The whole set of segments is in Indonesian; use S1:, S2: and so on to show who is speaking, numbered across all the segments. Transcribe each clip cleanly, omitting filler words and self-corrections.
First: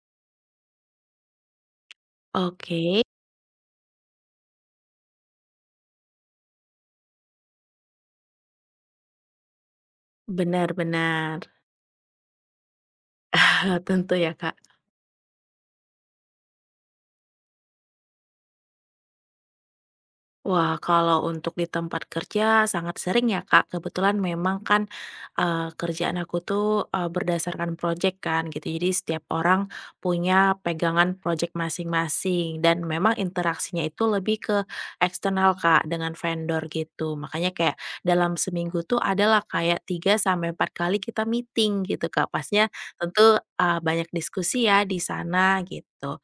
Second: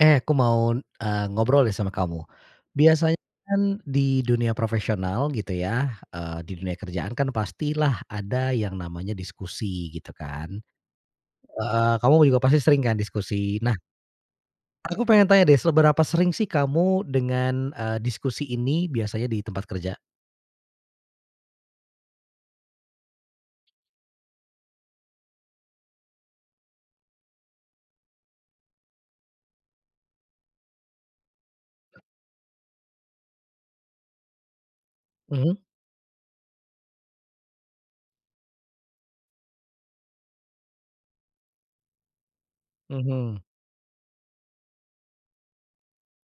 S1: Eh, aku mau, ngobrol deh sama kamu.
S2: Oke,
S1: Biasanya kan di dunia profesional gitu ya, di dunia kerjaan kan pastilah ada yang namanya diskusi gitu kan.
S2: benar benar.
S1: Heeh, kamu juga pasti sering kan diskusi. Nah,
S2: Tentu ya, Kak.
S1: aku pengen tanya deh seberapa sering sih kamu dengan, diskusi ini biasanya di tempat kerja?
S2: Wah, kalau untuk di tempat kerja sangat sering ya, Kak. Kebetulan memang kan, kerjaan aku tuh, berdasarkan project kan gitu. Jadi setiap orang punya pegangan project masing-masing dan memang interaksinya itu lebih ke
S1: Mhm,
S2: eksternal, Kak, dengan vendor gitu. Makanya kayak dalam seminggu tuh adalah kayak 3 sampai 4 kali kita meeting gitu, Kak. Pasnya tentu,
S1: mhm.
S2: banyak diskusi ya di sana gitu.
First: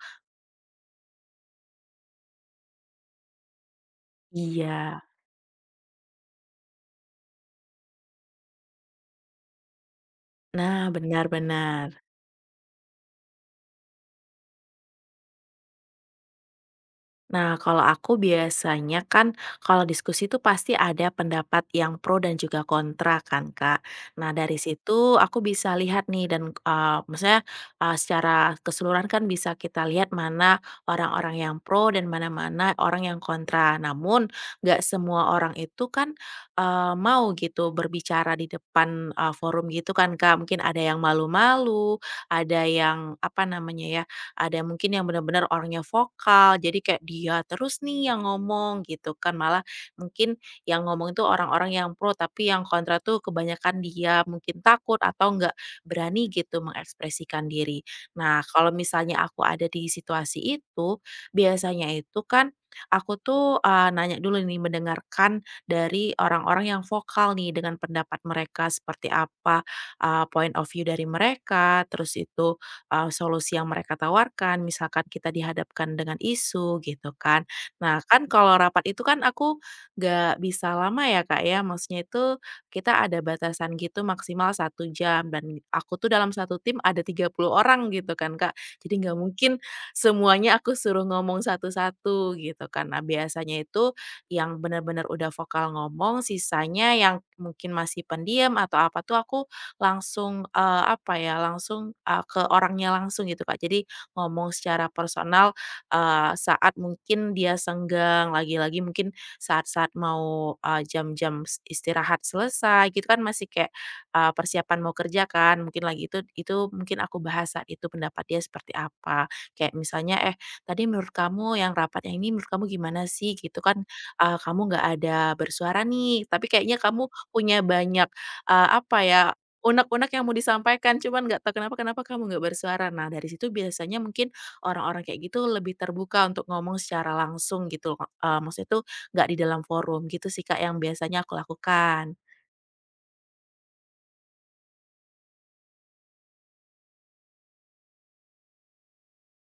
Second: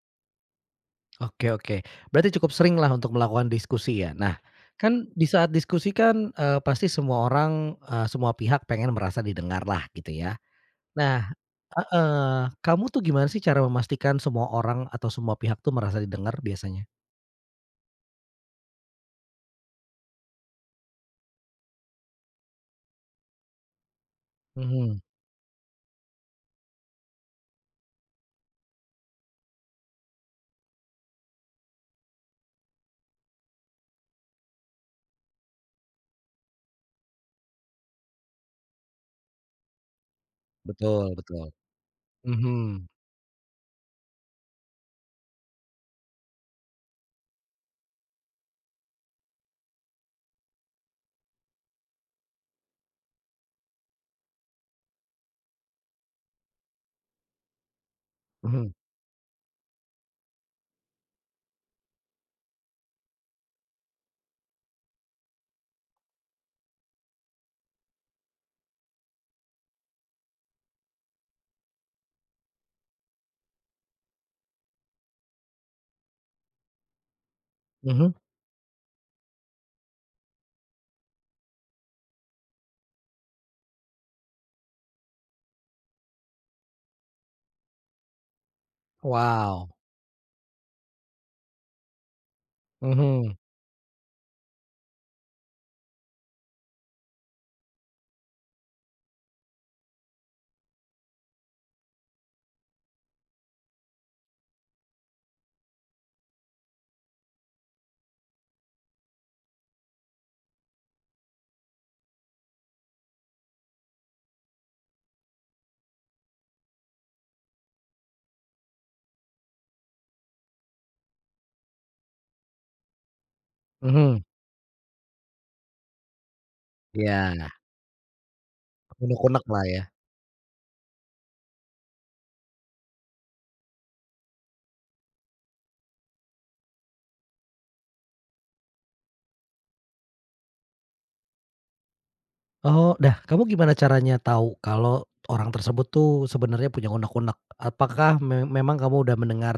S1: Oke, oke. Berarti cukup sering lah untuk melakukan diskusi ya. Nah,
S2: Iya.
S1: kan di saat diskusi kan, pasti semua orang, semua pihak pengen merasa didengar lah gitu ya.
S2: Nah, benar
S1: Nah,
S2: benar.
S1: heeh, kamu tuh gimana sih cara memastikan semua orang atau semua pihak tuh merasa didengar biasanya?
S2: Nah, kalau aku biasanya kan kalau diskusi itu pasti ada pendapat yang pro dan juga kontra kan, Kak. Nah, dari
S1: Mhm,
S2: situ aku bisa lihat nih dan, maksudnya, secara keseluruhan kan bisa kita lihat mana orang-orang yang pro dan mana-mana orang yang kontra. Namun nggak semua orang itu kan, mau gitu berbicara di depan, forum gitu kan, Kak. Mungkin ada yang
S1: betul betul.
S2: malu-malu, ada
S1: Mhm,
S2: yang apa namanya ya, ada yang mungkin yang benar-benar orangnya vokal, jadi kayak dia terus nih yang ngomong gitu kan, malah mungkin yang ngomong itu orang-orang yang pro, tapi yang kontra tuh kebanyakan dia mungkin takut atau nggak berani gitu mengekspresikan diri. Nah, kalau
S1: mhm,
S2: misalnya aku ada di situasi itu, biasanya itu kan aku tuh, nanya dulu nih, mendengarkan dari orang-orang yang vokal nih dengan pendapat mereka seperti apa, point of view dari mereka, terus itu solusi yang mereka tawarkan, misalkan kita dihadapkan dengan isu gitu kan. Nah
S1: mhm.
S2: kan kalau rapat itu kan aku nggak bisa lama ya Kak ya, maksudnya itu kita ada batasan gitu maksimal 1 jam dan aku tuh dalam satu tim ada 30 orang gitu kan Kak, jadi nggak mungkin
S1: Wow,
S2: semuanya aku suruh ngomong satu-satu gitu kan. Nah
S1: mhm,
S2: biasanya itu yang benar-benar udah vokal ngomong, sisanya yang mungkin masih pendiam atau apa tuh aku langsung, apa ya, langsung, ke orangnya langsung gitu, Kak. Jadi ngomong secara personal, saat mungkin dia senggang, lagi-lagi mungkin saat-saat mau, jam-jam s istirahat selesai gitu kan masih kayak, persiapan mau kerja kan, mungkin lagi itu mungkin aku bahas saat itu pendapat dia seperti apa. Kayak misalnya, "Eh, tadi menurut kamu yang rapat yang ini menurut kamu gimana sih?" Gitu kan,
S1: mhm.
S2: "Kamu nggak ada bersuara nih, tapi kayaknya kamu
S1: Iya,
S2: punya banyak," apa ya,
S1: unek-uneklah ya.
S2: unek-unek yang mau disampaikan, cuman nggak tahu kenapa kenapa kamu nggak bersuara. Nah, dari situ biasanya mungkin orang-orang kayak gitu lebih terbuka untuk ngomong secara langsung gitu loh, Kak. Eh, maksudnya tuh nggak di dalam forum gitu sih, Kak, yang biasanya aku lakukan.
S1: Oh, nah kamu gimana caranya tahu kalau orang tersebut tuh sebenarnya punya unek-unek? Apakah memang kamu udah mendengar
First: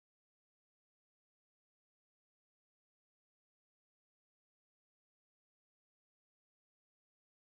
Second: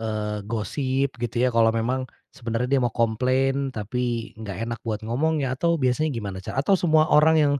S1: Gosip gitu ya kalau memang sebenarnya dia mau komplain tapi nggak enak buat ngomongnya atau biasanya gimana cara? Atau semua orang yang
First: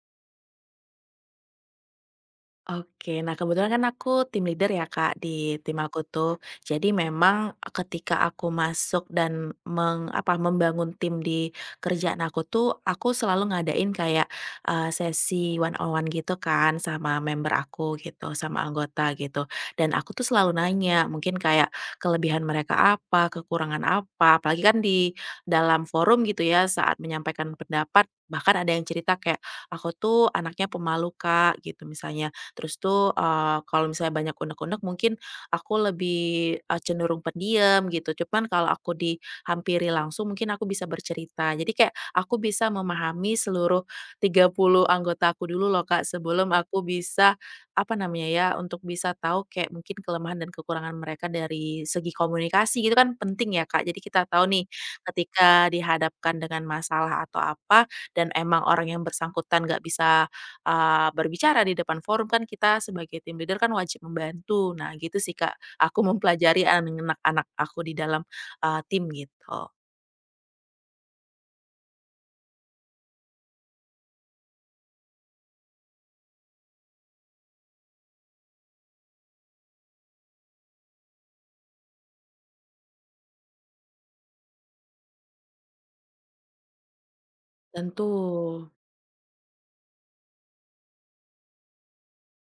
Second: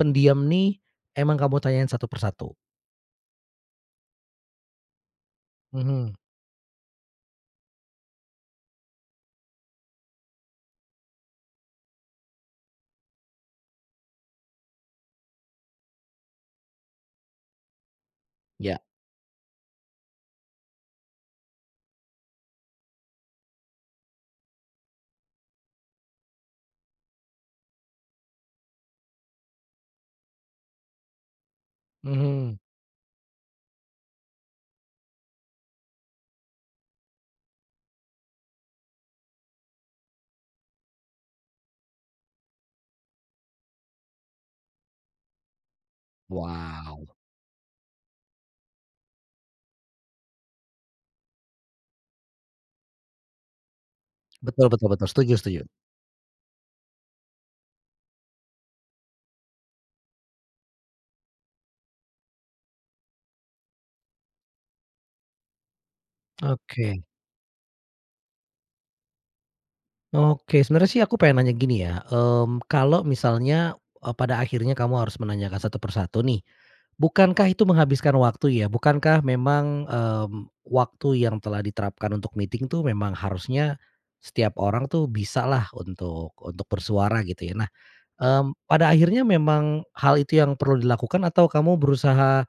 S1: pendiam nih emang kamu tanyain satu persatu?
S2: Oke, nah kebetulan kan aku tim leader ya Kak, di tim aku
S1: Mhm.
S2: tuh. Jadi memang e, ketika aku masuk dan meng, apa, membangun tim di kerjaan aku tuh, aku selalu ngadain kayak sesi one on one gitu kan sama member aku gitu, sama
S1: Ya.
S2: anggota gitu. Dan aku tuh selalu nanya, mungkin kayak kelebihan mereka apa, kekurangan apa, apalagi kan di dalam forum gitu ya saat menyampaikan pendapat, bahkan ada yang cerita kayak aku tuh anaknya pemalu Kak gitu misalnya.
S1: Mhm.
S2: Terus tuh, kalau misalnya banyak unek-unek mungkin aku lebih, cenderung pendiam gitu. Cuman kalau aku dihampiri langsung mungkin aku bisa bercerita. Jadi kayak aku bisa memahami seluruh 30 anggota aku dulu loh, Kak, sebelum aku
S1: Wow.
S2: bisa, apa namanya ya, untuk bisa tahu kayak mungkin kelemahan dan kekurangan mereka dari segi komunikasi gitu kan penting ya, Kak. Jadi kita tahu nih
S1: Betul betul betul, setuju setuju.
S2: ketika dihadapkan dengan masalah atau apa dan emang orang yang bersangkutan nggak bisa berbicara di depan forum kan kita sebagai tim leader kan wajib membantu. Nah gitu sih Kak, aku mempelajari
S1: Oke.
S2: anak-anak aku di dalam, tim gitu.
S1: Oke, sebenarnya sih aku pengen nanya gini ya, kalau misalnya, pada akhirnya kamu harus menanyakan satu persatu nih, bukankah itu menghabiskan waktu ya? Bukankah memang, waktu yang telah diterapkan untuk meeting tuh memang harusnya setiap orang tuh bisa lah untuk bersuara gitu ya. Nah,
S2: Tentu.
S1: pada akhirnya memang hal itu yang perlu dilakukan atau kamu berusaha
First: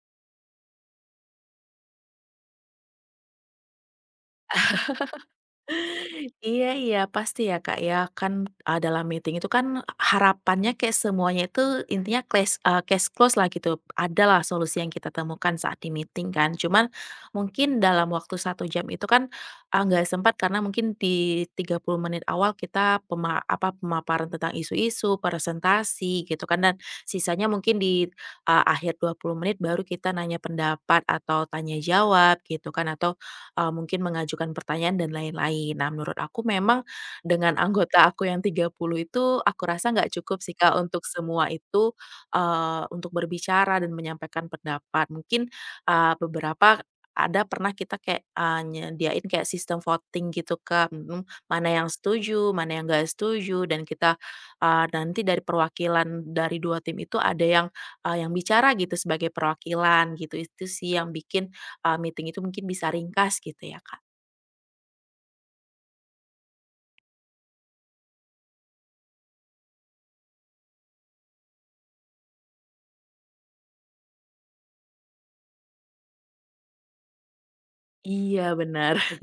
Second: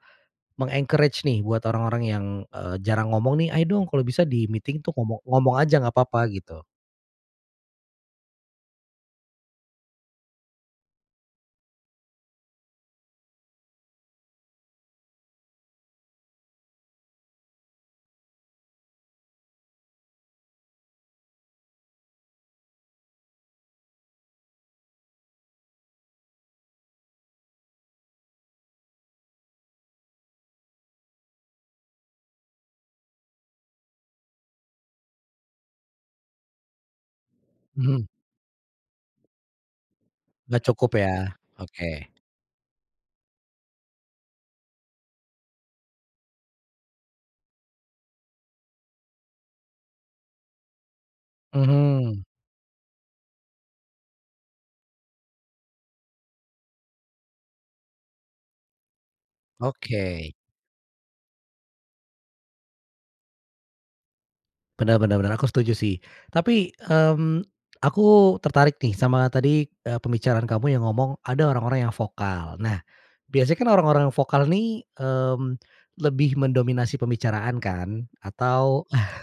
S1: mengencourage nih buat orang-orang yang, jarang ngomong nih, "Ayo dong kalau bisa di meeting tuh ngomong ngomong aja nggak apa-apa," gitu?
S2: Iya iya, pasti ya, Kak, ya. Kan, dalam meeting itu kan harapannya kayak semuanya itu intinya case case close lah gitu. Ada lah solusi yang kita temukan saat di meeting kan. Cuman mungkin dalam waktu 1 jam itu kan, nggak sempat karena mungkin di 30 menit awal kita pemaparan tentang isu-isu, presentasi gitu kan, dan sisanya mungkin di, akhir 20 menit baru kita nanya pendapat atau tanya jawab gitu kan, atau mungkin mengajukan pertanyaan dan lain-lain. Nah, menurut aku memang dengan anggota aku yang 30 itu aku rasa nggak cukup sih,
S1: Nggak
S2: Kak,
S1: cukup
S2: untuk
S1: ya?
S2: semua
S1: Oke.
S2: itu, untuk berbicara dan menyampaikan pendapat. Mungkin, beberapa ada pernah kita kayak, nyediain kayak sistem voting gitu, Kak, mhm, mana yang
S1: Mhm,
S2: setuju, mana yang nggak setuju dan kita, nanti dari perwakilan dari 2 tim itu ada yang, yang bicara gitu sebagai perwakilan
S1: oke.
S2: gitu. Itu sih yang bikin, meeting itu mungkin bisa ringkas gitu ya, Kak?
S1: Benar-benar bener, aku setuju sih. Tapi, mmm, aku tertarik nih sama tadi, pembicaraan kamu yang ngomong ada orang-orang yang vokal. Nah, biasanya kan orang-orang yang vokal nih, mmm, lebih mendominasi pembicaraan kan?
S2: Iya
S1: Atau
S2: benar.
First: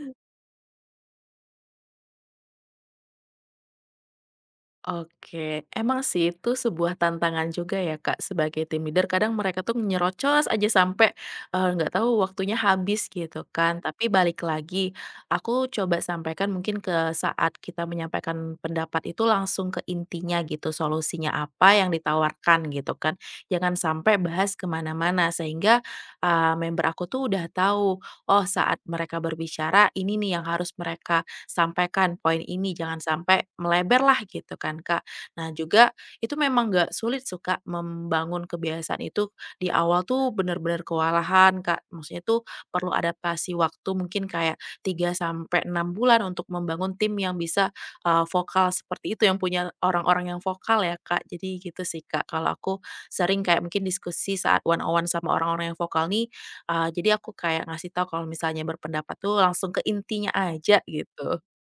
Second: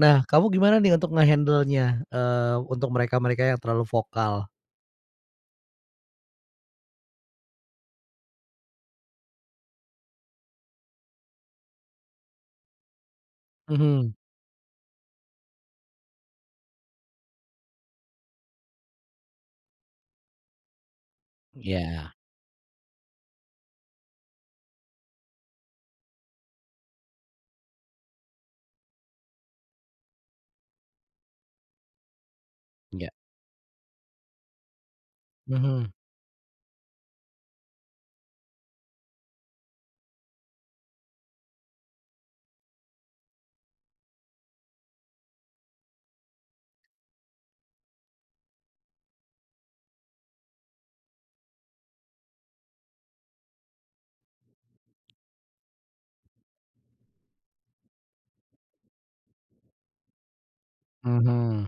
S1: nah, kamu gimana nih untuk nge-handle-nya, untuk mereka-mereka yang terlalu vokal?
S2: Oke, emang sih itu sebuah tantangan juga ya Kak sebagai tim leader kadang mereka tuh nyerocos aja sampai, nggak tahu waktunya habis gitu kan. Tapi
S1: Mhm.
S2: balik lagi, aku coba sampaikan mungkin ke saat kita menyampaikan pendapat itu langsung ke intinya gitu, solusinya apa yang
S1: Iya,
S2: ditawarkan gitu kan. Jangan sampai bahas kemana mana sehingga, member aku tuh udah tahu, oh saat mereka berbicara ini nih yang harus mereka sampaikan poin ini, jangan
S1: iya.
S2: sampai melebar lah gitu kan, Kak. Nah juga
S1: Mhm,
S2: itu memang nggak sulit su Kak, membangun kebiasaan itu di awal tuh bener-bener kewalahan, Kak. Maksudnya tuh perlu adaptasi waktu mungkin kayak 3 sampai 6 bulan untuk membangun tim yang bisa, vokal seperti itu, yang punya orang-orang yang vokal ya, Kak. Jadi gitu sih, Kak, kalau aku sering kayak mungkin diskusi saat one on one sama orang-orang yang vokal nih, jadi aku kayak ngasih tahu kalau misalnya berpendapat tuh langsung ke intinya aja gitu.
S1: mhm.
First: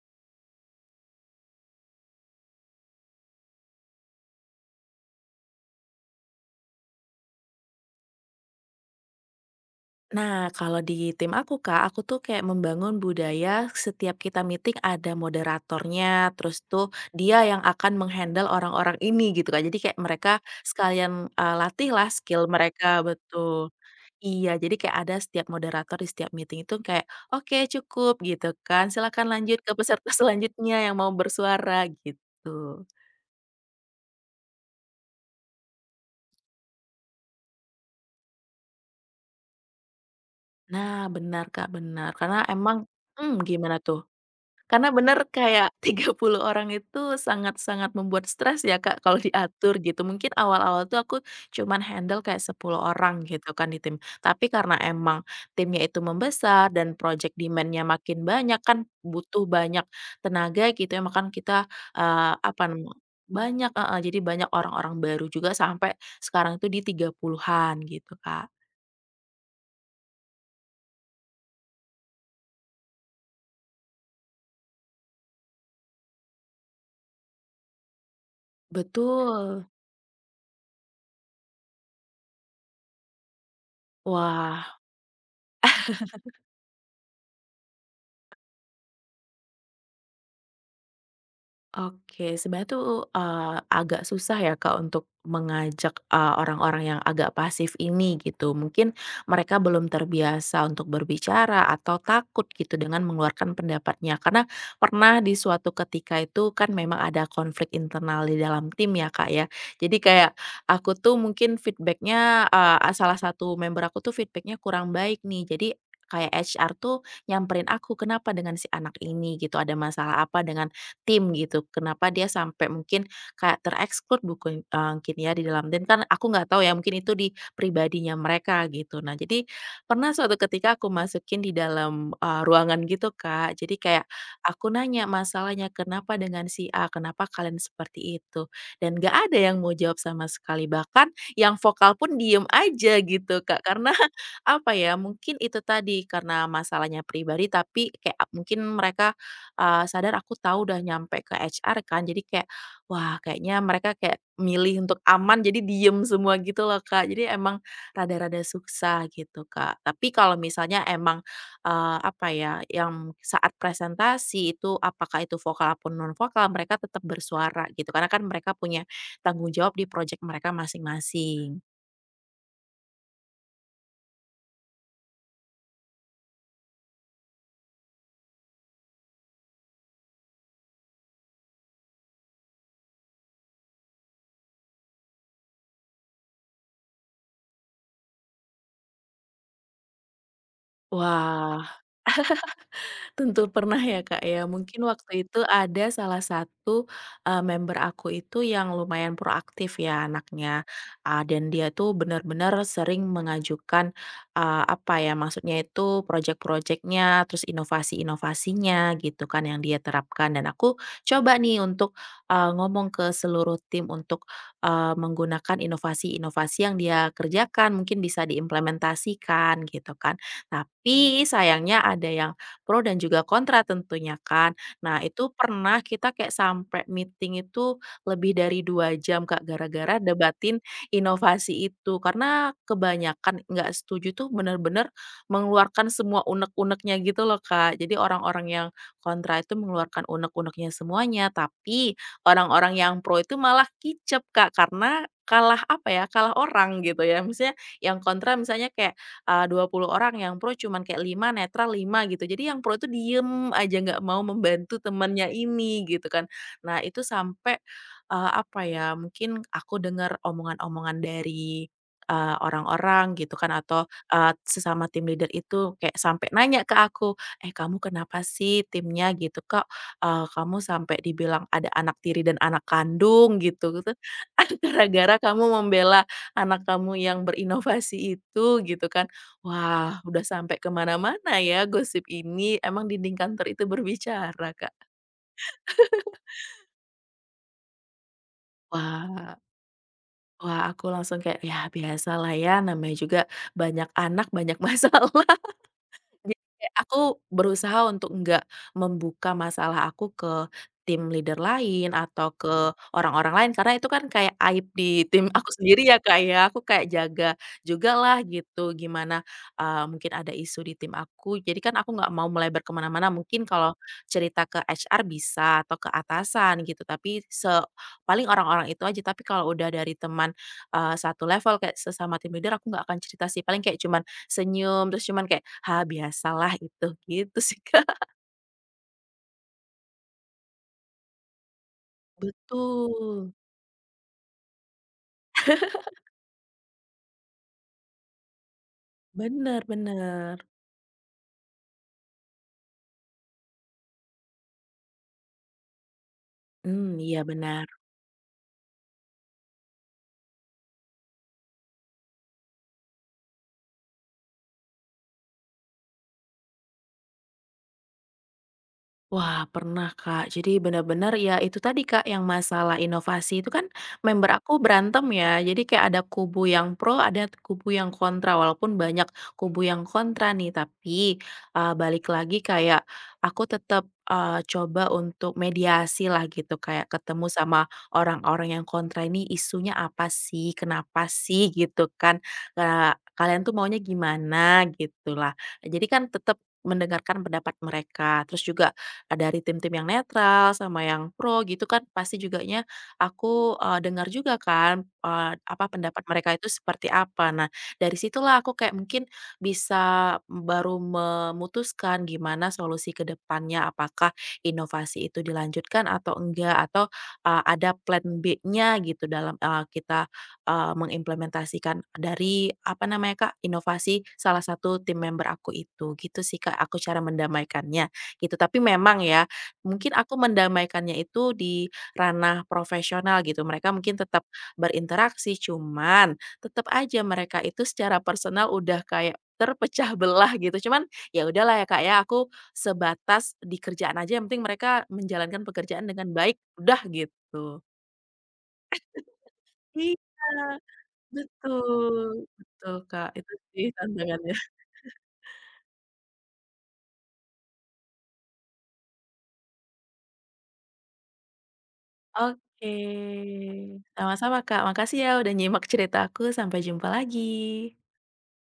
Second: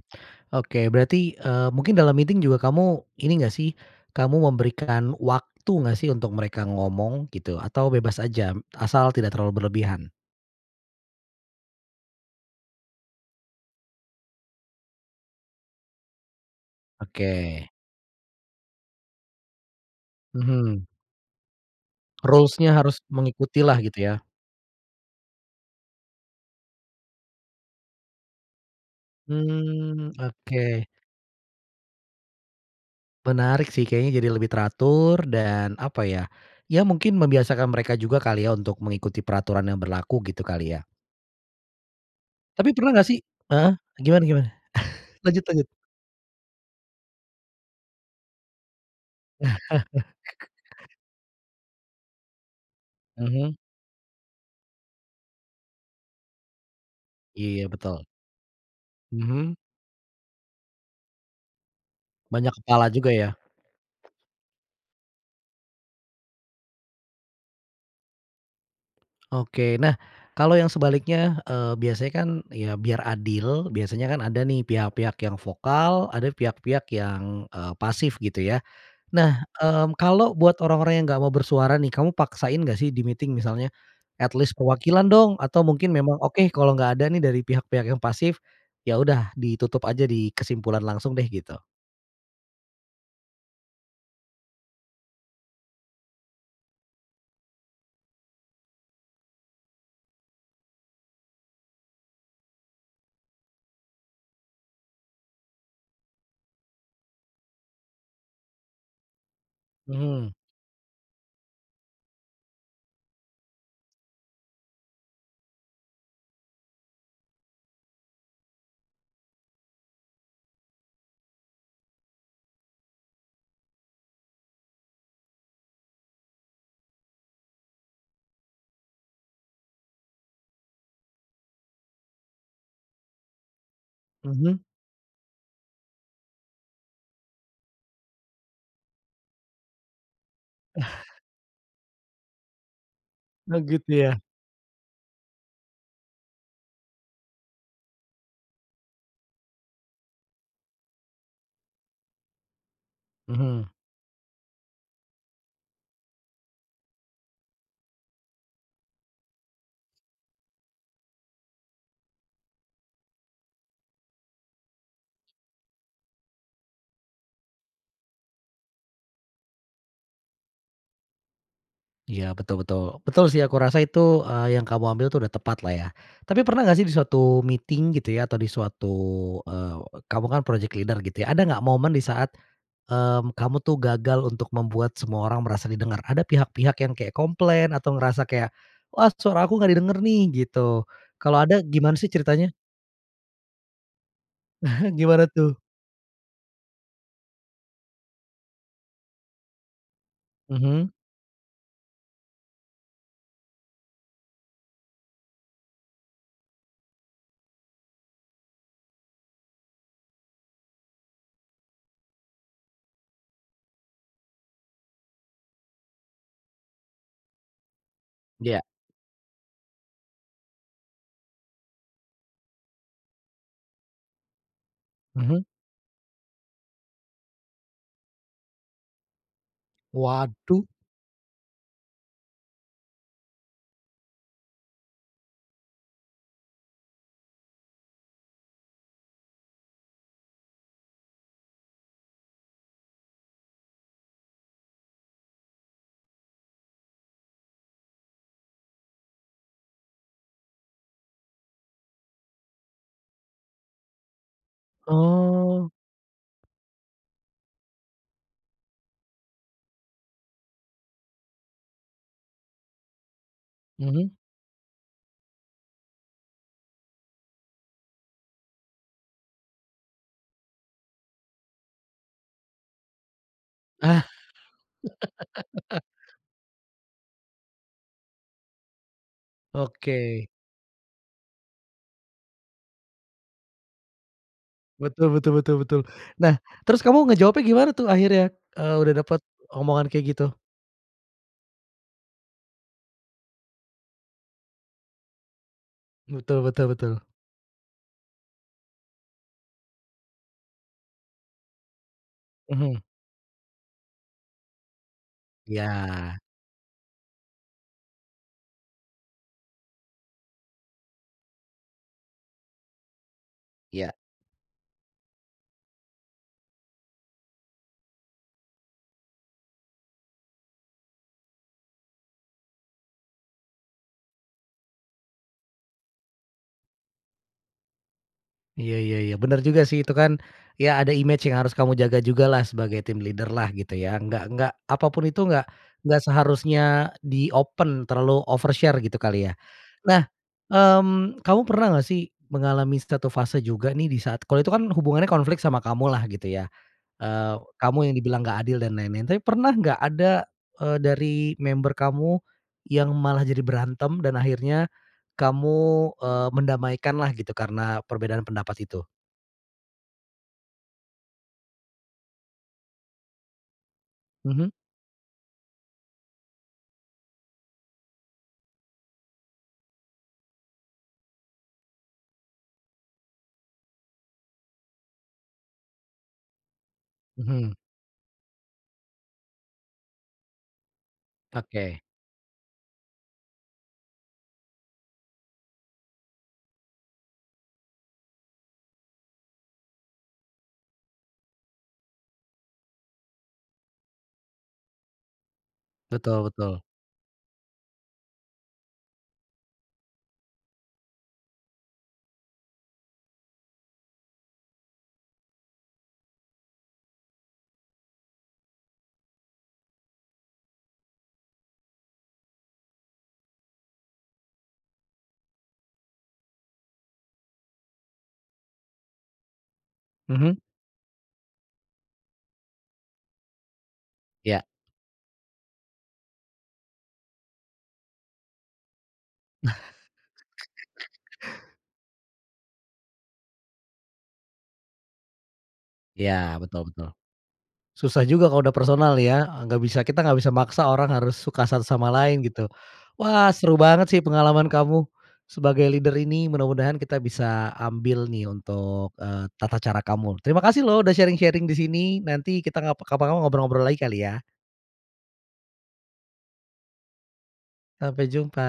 S1: Oke, berarti, mungkin dalam meeting juga kamu ini nggak sih, kamu memberikan waktu nggak sih untuk mereka ngomong gitu atau bebas aja asal tidak terlalu berlebihan?
S2: Nah, kalau di tim aku Kak, aku tuh kayak membangun budaya setiap kita meeting ada moderatornya, terus tuh
S1: Oke,
S2: dia yang akan menghandle orang-orang ini gitu Kak. Jadi kayak mereka
S1: mhm,
S2: sekalian, latih lah skill
S1: rules-nya harus
S2: mereka betul.
S1: mengikutilah gitu ya?
S2: Iya, jadi kayak ada setiap moderator di setiap meeting itu kayak, "Oke cukup," gitu kan, "Silakan lanjut ke peserta
S1: Hmm.
S2: selanjutnya
S1: Oke,
S2: yang mau bersuara," gitu.
S1: menarik sih kayaknya jadi lebih teratur dan apa ya, ya mungkin membiasakan mereka juga kali ya untuk mengikuti peraturan yang berlaku gitu kali ya?
S2: Nah benar Kak, benar. Karena
S1: Tapi
S2: emang
S1: pernah nggak sih
S2: mhm,
S1: heeh,
S2: gimana tuh?
S1: gimana gimana?
S2: Karena bener
S1: Lanjut lanjut.
S2: kayak 30 orang itu sangat-sangat membuat stres ya Kak, kalau diatur gitu. Mungkin awal-awal tuh aku cuman handle kayak 10 orang gitu
S1: Mhm,
S2: kan di tim. Tapi karena emang timnya itu membesar dan project
S1: iya
S2: demand-nya
S1: betul,
S2: makin banyak kan butuh
S1: mhm,
S2: banyak tenaga gitu ya, makan kita,
S1: banyak
S2: apa
S1: kepala
S2: nam
S1: juga ya?
S2: banyak heeh, jadi banyak orang-orang baru juga sampai sekarang itu di 30-an gitu Kak.
S1: Oke. Nah, kalau yang sebaliknya, biasanya kan ya biar adil, biasanya kan ada nih pihak-pihak yang vokal, ada pihak-pihak yang, pasif gitu ya. Nah,
S2: Betul.
S1: kalau buat orang-orang yang nggak mau bersuara nih, kamu paksain nggak sih di meeting misalnya, at least
S2: Wah.
S1: perwakilan dong atau mungkin memang, oke kalau nggak ada nih dari pihak-pihak yang pasif, ya udah ditutup aja di kesimpulan langsung deh gitu?
S2: Oke, sebenarnya tuh, agak susah ya, Kak, untuk mengajak, orang-orang yang agak pasif ini gitu. Mungkin mereka belum terbiasa untuk berbicara atau takut gitu dengan mengeluarkan pendapatnya. Karena pernah di suatu ketika itu kan memang ada konflik internal di dalam tim ya, Kak, ya. Jadi
S1: Mhm.
S2: kayak aku tuh mungkin feedbacknya salah satu member aku tuh feedbacknya kurang baik nih. Jadi kayak HR tuh nyamperin aku, "Kenapa dengan si anak ini?" gitu, "Ada masalah apa dengan tim gitu. Kenapa dia sampai mungkin kayak tereksklud buku mungkin ya di dalam dan kan aku nggak tahu ya mungkin itu di pribadinya mereka gitu. Nah jadi pernah suatu ketika aku masukin di dalam, ruangan gitu Kak. Jadi kayak
S1: Mhm.
S2: aku nanya masalahnya, "Kenapa dengan si A? Kenapa kalian seperti itu?" Dan nggak ada yang mau jawab sama sekali. Bahkan yang vokal pun diem aja gitu
S1: Oh
S2: Kak.
S1: gitu
S2: Karena
S1: ya?
S2: apa ya, mungkin itu tadi karena masalahnya pribadi tapi kayak mungkin mereka sadar aku tahu udah nyampe ke HR kan, jadi kayak, wah kayaknya
S1: Mhm.
S2: mereka kayak milih untuk aman, jadi diem semua gitu loh, Kak. Jadi emang rada-rada susah gitu, Kak. Tapi kalau misalnya emang, apa ya, yang saat presentasi itu apakah itu vokal ataupun non vokal, mereka tetap bersuara gitu, karena kan mereka punya tanggung jawab di project mereka masing-masing.
S1: Iya, betul betul. Betul sih aku rasa itu, yang kamu ambil tuh udah tepat lah ya. Tapi pernah nggak sih di suatu meeting gitu ya atau di suatu, eee, kamu kan project leader gitu ya, ada nggak momen di saat, kamu tuh gagal untuk membuat semua orang merasa didengar? Ada pihak-pihak yang kayak komplain atau ngerasa kayak, "Wah suara aku nggak didengar nih," gitu. Kalau ada
S2: Wah.
S1: gimana sih ceritanya?
S2: Tentu pernah ya, Kak, ya. Mungkin waktu
S1: Gimana
S2: itu
S1: tuh?
S2: ada salah satu, member aku itu yang lumayan proaktif ya anaknya,
S1: Mhm,
S2: dan dia tuh benar-benar sering mengajukan, apa ya, maksudnya itu projek-projeknya, terus inovasi-inovasinya gitu kan yang dia terapkan dan aku coba nih untuk, ngomong ke seluruh tim untuk, menggunakan inovasi-inovasi yang dia kerjakan, mungkin bisa
S1: iya,
S2: diimplementasikan gitu kan. Tapi sayangnya ada yang pro dan juga kontra tentunya kan. Nah, itu
S1: mhm.
S2: pernah kita kayak sampai meeting itu lebih dari 2 jam, Kak, gara-gara debatin
S1: Waduh,
S2: inovasi itu. Karena kebanyakan nggak setuju tuh bener-bener mengeluarkan semua unek-uneknya gitu loh, Kak. Jadi orang-orang yang kontra itu mengeluarkan unek-uneknya semuanya, tapi orang-orang yang pro itu malah kicep, Kak, karena kalah apa ya, kalah orang gitu ya. Misalnya yang kontra misalnya kayak 20 orang, yang pro cuman kayak 5, netral 5 gitu. Jadi yang pro itu diem aja, nggak mau membantu temennya
S1: oh,
S2: ini gitu kan. Nah itu sampai, apa ya, mungkin aku dengar omongan-omongan dari, orang-orang gitu kan atau,
S1: mhm.
S2: sesama tim leader itu kayak sampai nanya ke aku, "Eh kamu kenapa sih timnya gitu kok, kamu sampai dibilang ada anak tiri dan anak kandung gitu tuh,
S1: Ah,
S2: gara-gara kamu membela anak kamu yang berinovasi itu," gitu kan.
S1: oke.
S2: Wah, udah sampai kemana mana-mana ya gosip ini, emang dinding kantor itu berbicara, Kak.
S1: Betul betul betul betul. Nah, terus kamu ngejawabnya gimana tuh akhirnya, udah dapet
S2: Wah
S1: omongan kayak gitu?
S2: wah, aku langsung kayak, ya biasalah ya namanya juga banyak anak, banyak masalah. Jadi
S1: Betul betul
S2: kayak
S1: betul.
S2: aku berusaha untuk nggak membuka masalah aku ke tim leader lain atau ke
S1: Mhm.
S2: orang-orang lain, karena itu kan kayak aib di tim aku
S1: Iya.
S2: sendiri ya, Kak, ya. Aku kayak jaga juga lah gitu gimana, mungkin ada isu di tim aku, jadi kan aku nggak mau melebar ke mana-mana. Mungkin kalau
S1: Iya.
S2: cerita ke HR bisa atau ke atasan gitu, tapi se paling orang-orang itu aja. Tapi kalau udah dari teman, satu level kayak sesama tim leader, aku nggak akan cerita sih, paling kayak cuman senyum, terus cuman kayak, ha biasalah itu." Gitu sih, Kak.
S1: Iya iya iya, bener juga sih itu kan, ya ada image yang harus kamu jaga jugalah sebagai tim
S2: Betul.
S1: leader-lah gitu ya. Nggak apa pun itu nggak seharusnya di-open, terlalu overshare gitu kali ya.
S2: Bener
S1: Nah,
S2: bener.
S1: kamu pernah nggak sih mengalami satu fase juga nih di saat kalau itu kan hubungannya konflik sama kamulah gitu ya.
S2: Mmm, iya benar.
S1: Kamu yang dibilang nggak adil dan lain-lain, tapi pernah nggak ada, dari member kamu yang malah jadi berantem dan akhirnya kamu, mendamaikanlah gitu karena perbedaan pendapat itu?
S2: Wah, pernah, Kak. Jadi benar-benar ya itu tadi, Kak, yang masalah inovasi itu kan member
S1: Mhm
S2: aku berantem ya. Jadi kayak ada kubu yang pro, ada kubu yang kontra. Walaupun banyak kubu yang kontra nih, tapi balik lagi kayak aku tetap coba untuk mediasi lah gitu. Kayak ketemu
S1: mhm,
S2: sama orang-orang yang kontra ini isunya apa sih? Kenapa sih
S1: oke,
S2: gitu kan? Kalian tuh maunya gimana gitu lah. Jadi kan tetap mendengarkan pendapat mereka. Terus juga dari tim-tim yang netral sama yang pro gitu kan pasti juganya aku, dengar juga kan, apa pendapat
S1: betul
S2: mereka itu
S1: betul,
S2: seperti apa. Nah, dari situlah aku kayak mungkin bisa baru memutuskan gimana solusi ke depannya, apakah inovasi itu dilanjutkan atau enggak atau, ada plan B-nya gitu dalam, kita, mengimplementasikan dari apa namanya, Kak, inovasi salah satu tim member aku itu, gitu sih, Kak, aku cara mendamaikannya. Gitu, tapi memang ya, mungkin aku
S1: mhm,
S2: mendamaikannya itu di ranah profesional gitu, mereka mungkin tetap
S1: iya
S2: berinteraksi, cuman tetap aja mereka itu secara personal udah kayak terpecah belah gitu. Cuman ya udahlah ya, Kak, ya, aku sebatas di kerjaan aja, yang penting mereka menjalankan pekerjaan dengan baik,
S1: iya, betul
S2: udah
S1: betul.
S2: gitu.
S1: Susah juga kalau udah personal ya, nggak bisa
S2: Iya,
S1: kita nggak bisa maksa orang harus suka satu sama
S2: betul
S1: lain gitu.
S2: betul, Kak,
S1: Wah,
S2: itu
S1: seru
S2: sih
S1: banget sih
S2: tantangannya.
S1: pengalaman kamu sebagai leader ini, mudah-mudahan kita bisa ambil nih untuk, tata cara kamu. Terima kasih loh udah sharing-sharing di sini, nanti kita
S2: Oke,
S1: kapan-kapan ngobrol-ngobrol lagi kali ya.
S2: sama-sama, Kak, makasih ya udah nyimak ceritaku, sampai jumpa lagi.
S1: Sampai jumpa.